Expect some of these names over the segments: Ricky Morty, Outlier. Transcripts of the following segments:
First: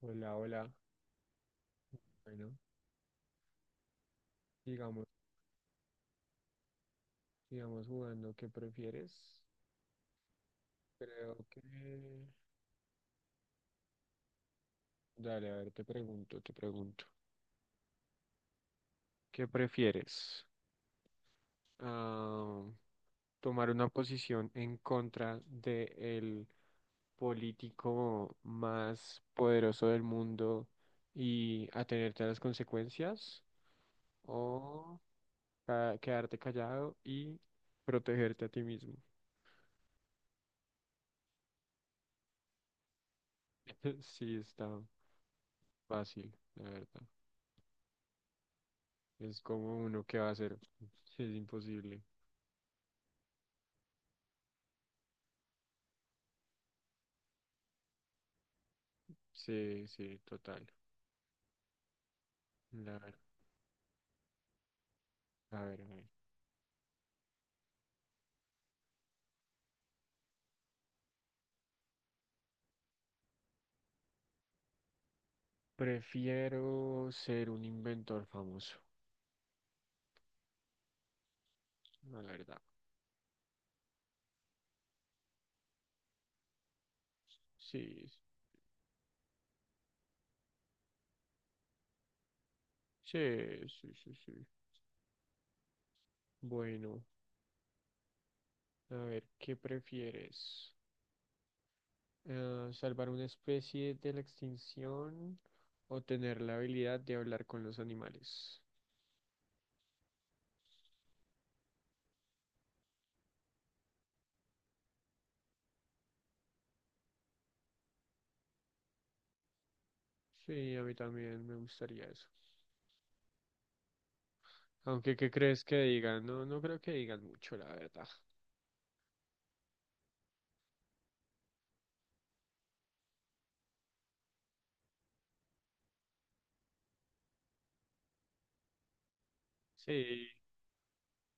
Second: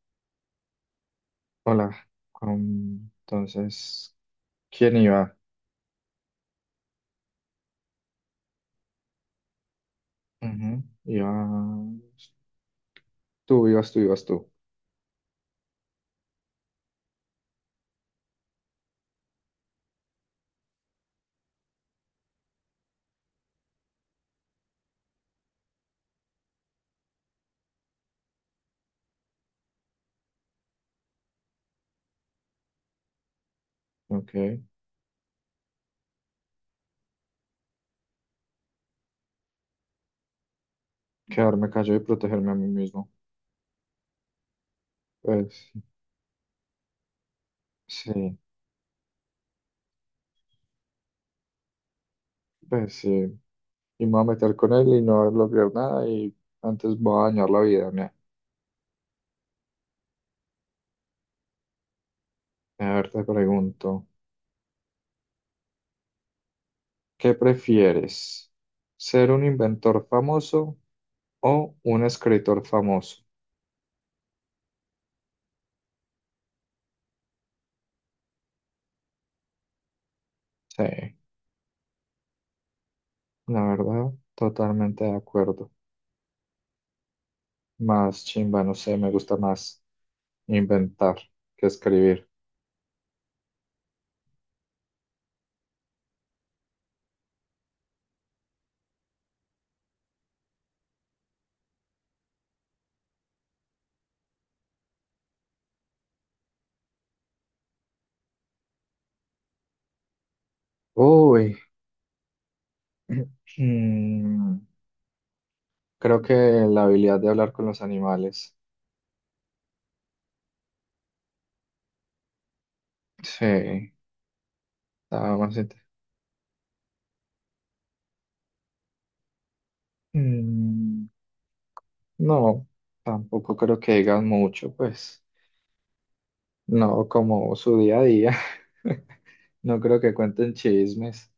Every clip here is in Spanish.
Hola, hola. Hola, Bueno, entonces, ¿quién sigamos, iba? sigamos jugando. ¿Qué prefieres? Ujú, Iba Creo que... tú, ibas tú, ibas tú. Dale, a ver, te pregunto, te pregunto. ¿Qué prefieres? Ah, ¿Tomar una posición en contra de el político más poderoso del mundo y atenerte a las consecuencias? OK, ¿O quedarte callado y protegerte a ti mismo? quedarme callado y protegerme a mí mismo. Sí, está Pues fácil, la verdad. sí, Es como uno que va a hacer. Es imposible. pues sí. Y me voy a meter con él y no voy a lograr nada y antes voy a dañar la vida. Mira. Sí, sí, total. A La ver, ver- te pregunto, a ver, a ver. ¿qué prefieres? ¿Ser un inventor famoso o un escritor famoso? Prefiero ser un inventor famoso, Sí, la verdad. la verdad, totalmente de acuerdo. Sí, Más chimba, no sé, me gusta más. Inventar, que escribir. sí, sí, sí, sí. Bueno, a ver, ¿qué prefieres? ¿Salvar una especie de la extinción o tener la habilidad de hablar con los animales? Uy, mm, creo que la habilidad de hablar con los animales. Sí, a mí también me gustaría eso. Sí, Aunque, ¿qué estaba más crees int- que digan? No, no creo que digan mucho, la verdad. Mm, no, tampoco creo que digan mucho, pues. No, como su día a día. No creo que Sí, cuenten chismes.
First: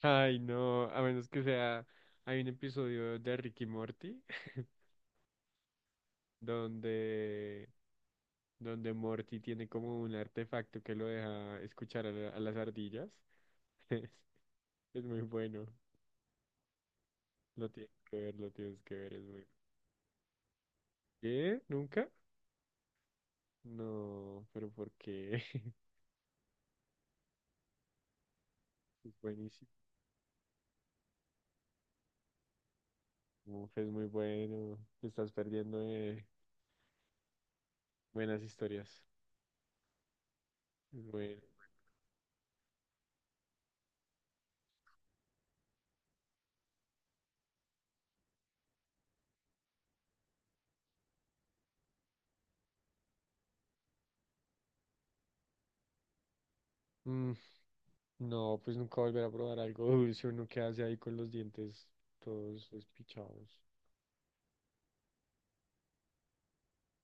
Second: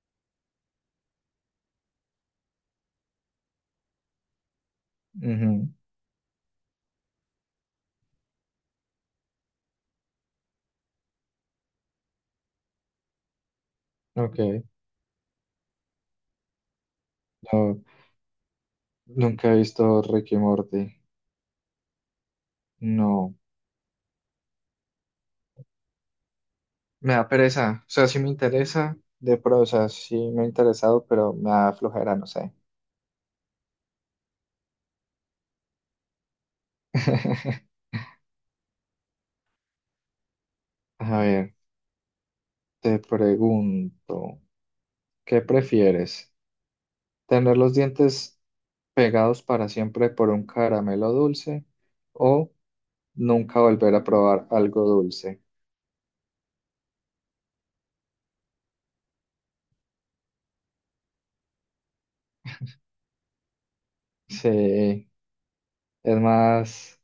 ay, no, a menos que sea, hay un episodio de Ricky Morty Ujú, donde, donde Morty tiene como un artefacto que lo deja escuchar a, a las ardillas. OK, Es es muy bueno, lo no, tienes que ver, lo tienes que ver, es muy nunca he visto Ricky Morty. ¿qué? ¿Nunca? No, No, pero ¿por qué? me da pereza. O sea, sí me interesa, Es o buenísimo, sea, sí me ha interesado, pero me da flojera, no sé. uf, es muy bueno, te estás perdiendo de buenas historias. Es A bueno. ver, te pregunto, ¿qué prefieres? ¿Tener los dientes pegados para siempre por un caramelo dulce o nunca volver a probar algo dulce? Mm. No, pues nunca volver a probar algo dulce, uno que hace ahí con los dientes todos despichados. Sí, es más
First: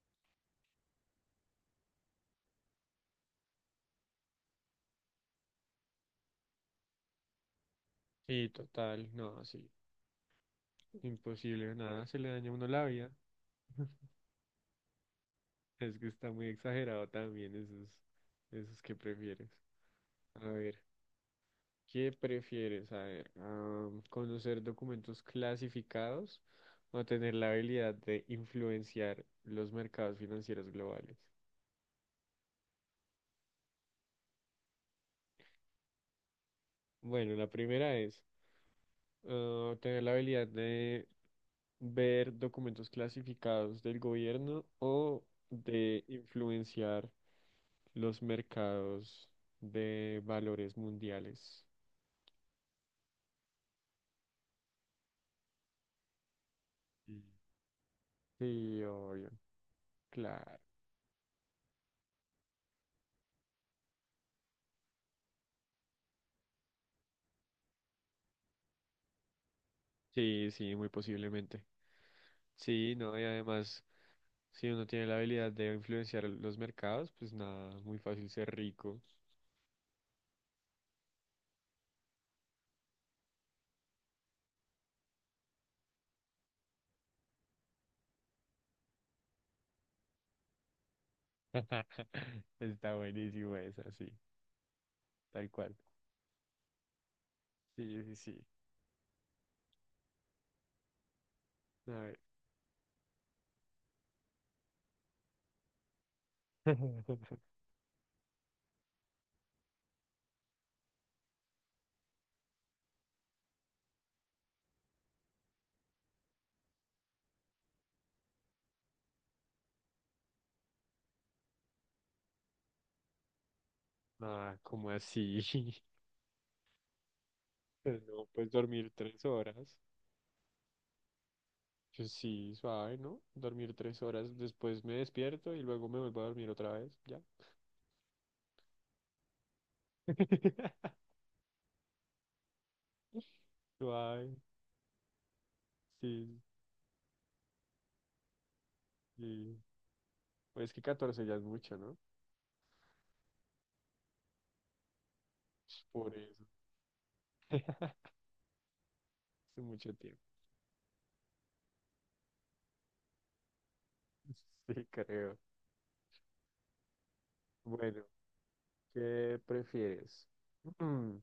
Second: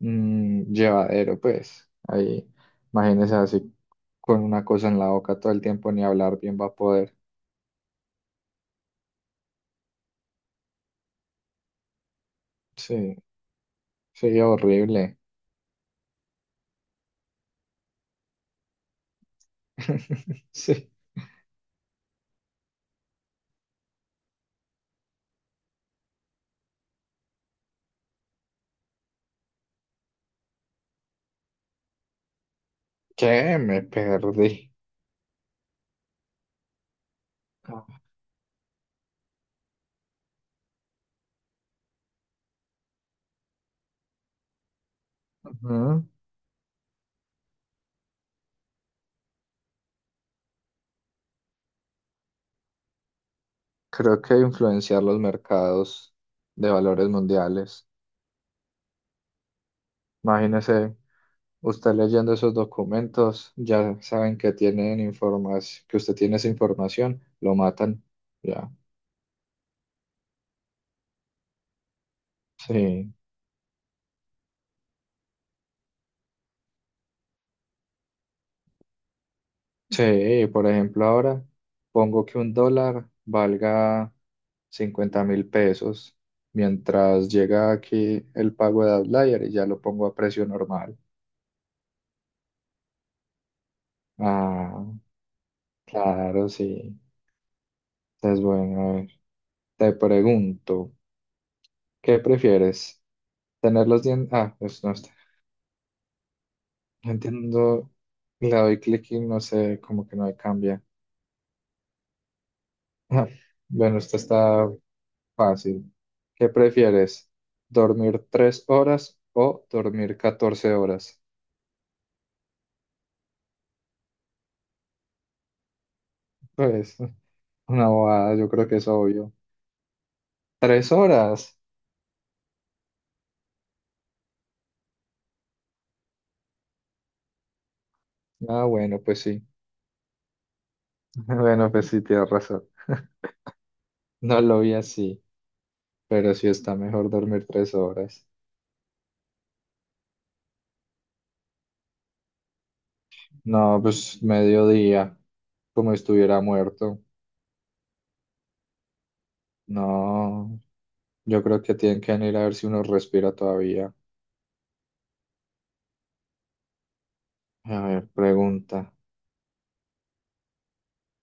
llevadero, pues. Ahí, imagínese así con una cosa en la boca todo el tiempo, ni hablar bien va a poder. Sí, total, no, sí, imposible, nada, se le daña a uno la vida. Sí, sí, horrible. Es que está muy exagerado también esos, esos que prefieres. A ver, Sí. ¿qué prefieres? A ver, ah, ¿conocer documentos clasificados o tener la habilidad de influenciar los mercados financieros globales? ¿Qué? Me perdí. Bueno, la primera es ah, tener la habilidad de ver documentos clasificados del gobierno o Ajá. de influenciar los mercados de valores mundiales. Creo que influenciar los mercados de valores Mm. mundiales. Sí, obvio, claro. Imagínese usted leyendo esos documentos, ya saben que tienen información, que usted tiene esa información, lo matan. Ya. Sí, sí, muy posiblemente. Sí, Sí. no, y además, si uno tiene la habilidad de influenciar los mercados, pues nada, muy fácil ser rico. Sí, por ejemplo, ahora pongo que un dólar valga 50.000 pesos mientras llega aquí el pago de Outlier y ya lo pongo a precio normal. Está buenísimo esa, sí, Ah, tal cual. claro, sí. Sí, sí, Es sí. bueno. A ver, te pregunto. A ver. ¿Qué prefieres? ¿Tener los dientes? Ah, pues no está. No entiendo. Le doy clic y no sé, como que no me cambia. Bueno, esto está fácil. ¿Qué prefieres? ¿Dormir 3 horas o dormir 14 horas? Nada, como así? Pues una Pero no, bobada, yo pues creo que es dormir tres obvio. horas. ¿Tres horas? Yo sí, suave, ¿no? Dormir tres horas, después me despierto y luego me vuelvo a dormir otra vez, ya. Ah, bueno, pues sí. Bueno, pues sí, tienes razón. Suave, No lo vi así, pero sí, sí está mejor dormir 3 horas. sí. Pues es que 14 ya es mucho, ¿no? No, pues mediodía, como Por estuviera eso, muerto. es mucho tiempo. No, yo creo que tienen que venir a ver si uno respira todavía. Sí, creo. A Bueno, ver, pregunta. ¿qué prefieres? Mm,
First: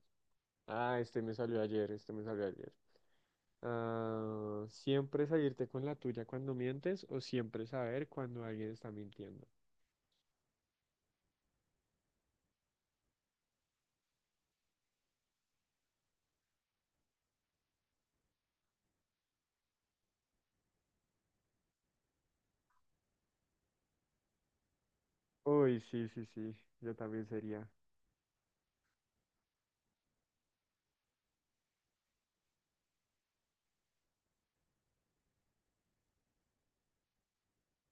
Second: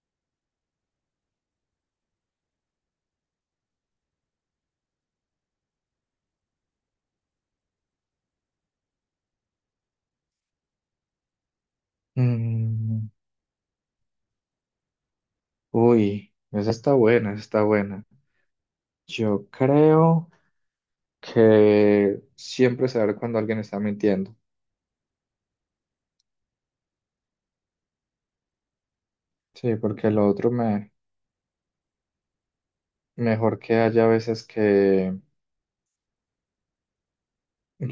ah, este me salió ayer, este me salió ayer. Ah, ¿siempre salirte con la tuya cuando mientes o siempre saber cuando alguien está mintiendo? Mm, uy, esa está buena, esa está buena. Yo creo que siempre saber cuando alguien está mintiendo. Uy, sí, sí, sí, yo también sería. Sí, porque lo otro me mejor que haya veces que,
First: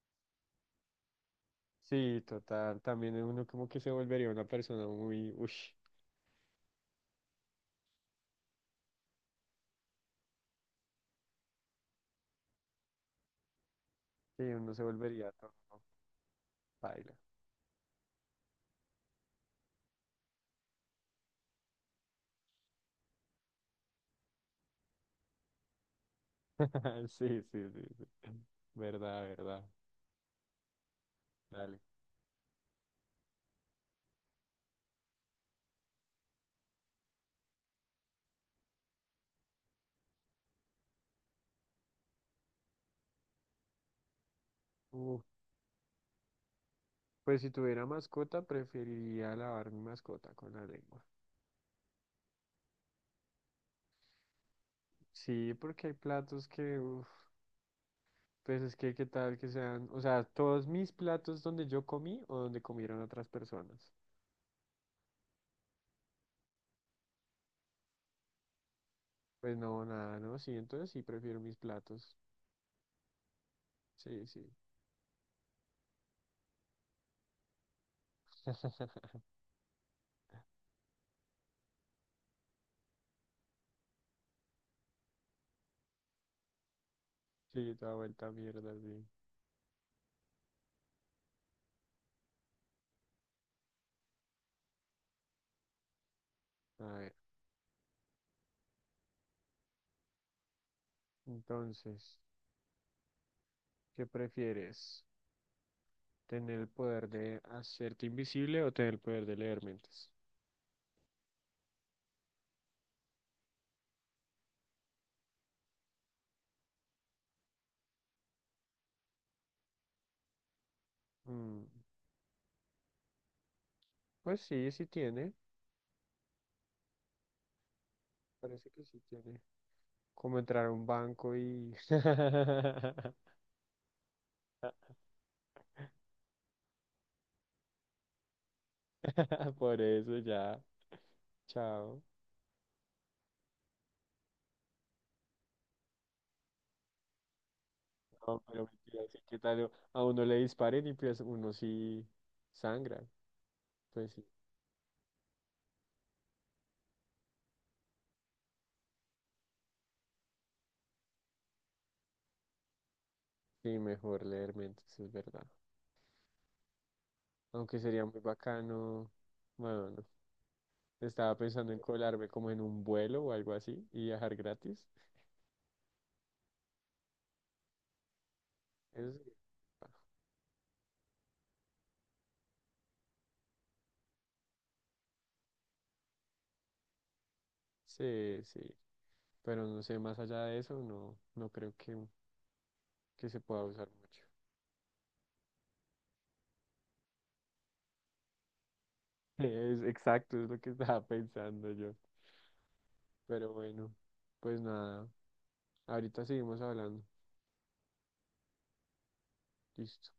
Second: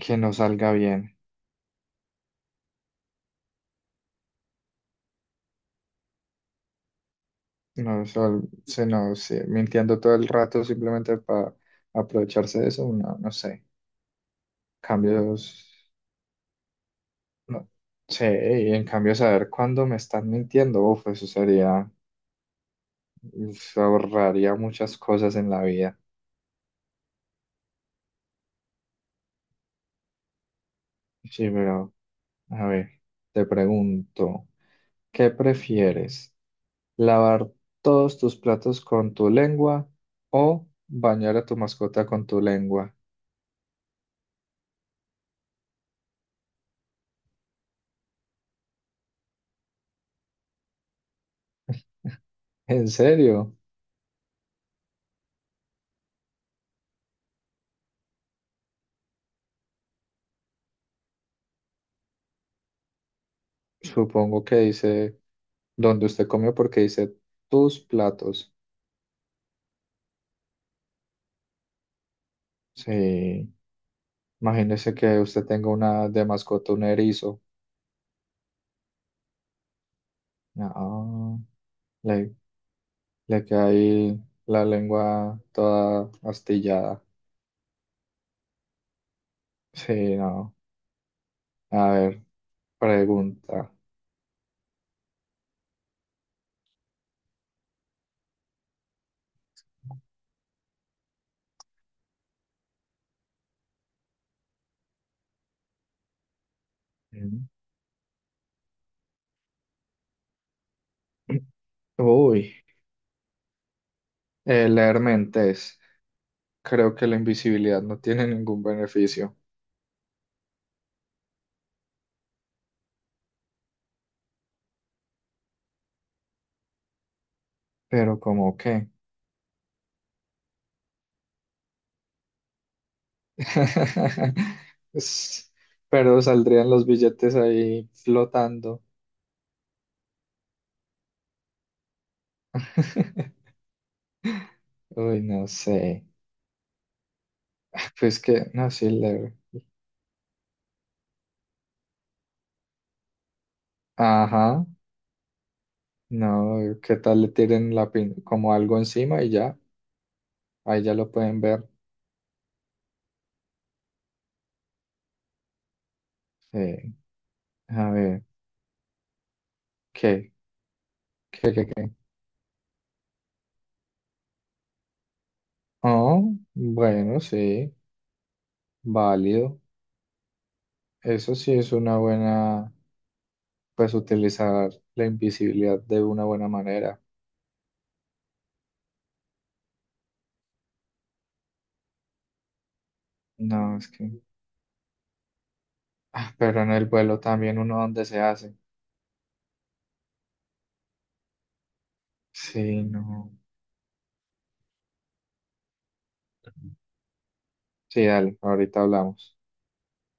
que no salga bien. Sí, total, también uno como que se volvería una persona muy, ush, No, sol- se no, sí, mintiendo todo el rato simplemente para aprovecharse de eso, no, no sé. sí, uno se volvería todo, Cambios. paila. No sé, y en cambio saber cuándo me están mintiendo, uf, eso sería, se ahorraría muchas cosas en la vida. Sí, sí, sí, sí, verdad, verdad, Sí, dale. pero, a ver, te pregunto, ¿qué prefieres? ¿Lavar todos tus platos con tu lengua o bañar a tu mascota con tu lengua? Uh, pues si tuviera mascota, preferiría lavar mi mascota con la lengua. ¿En serio? Sí, porque hay platos que, uf, pues es que qué tal que sean, o sea, todos mis platos donde yo comí o donde comieron otras personas. Supongo que dice donde usted comió porque dice tus platos. Pues no, nada, ¿no? Sí, entonces sí prefiero mis platos. Sí, Sí, sí. imagínese que usted tenga una de mascota, un erizo. No. Le, le queda ahí la lengua toda astillada. Sí, da vuelta a mierda, sí. Sí, no. A ver, pregunta. A ver, entonces, ¿qué prefieres? ¿Tener el poder de Mm. hacerte invisible o tener el poder de leer mentes? Uy, leer mentes. Creo que la invisibilidad no tiene ningún beneficio. Mm, pues sí, sí tiene. Pero ¿cómo Parece que qué? sí tiene. Como entrar a un banco y... Es- Pero saldrían los billetes ahí flotando. Por eso ya. Chao. Uy, no sé. Pues No, que, pero no, sí, mentira, sí, leer. ¿qué tal? A uno le disparen y pues uno sí sangra. Pues sí, Ajá. No, ¿qué tal le tiren la pin como algo encima y ya? Ahí ya lo pueden ver. sí, mejor leer mentes, es verdad. Eh, Aunque a sería muy ver, bacano. Bueno, no. ¿qué? Estaba ¿Qué, qué, pensando en qué? colarme como en un vuelo o algo así y viajar gratis. Oh, bueno, sí, Eso sí. válido. Eso sí es una buena, pues utilizar la invisibilidad de una buena manera. Sí, sí, pero no sé, más allá de eso, no, no creo que se No, pueda usar es que... mucho. Ah, pero en el vuelo también uno donde se hace. Es exacto, es lo que estaba pensando yo. Sí, no. Pero bueno, pues nada, ahorita seguimos hablando. Sí, dale, ahorita hablamos. Listo.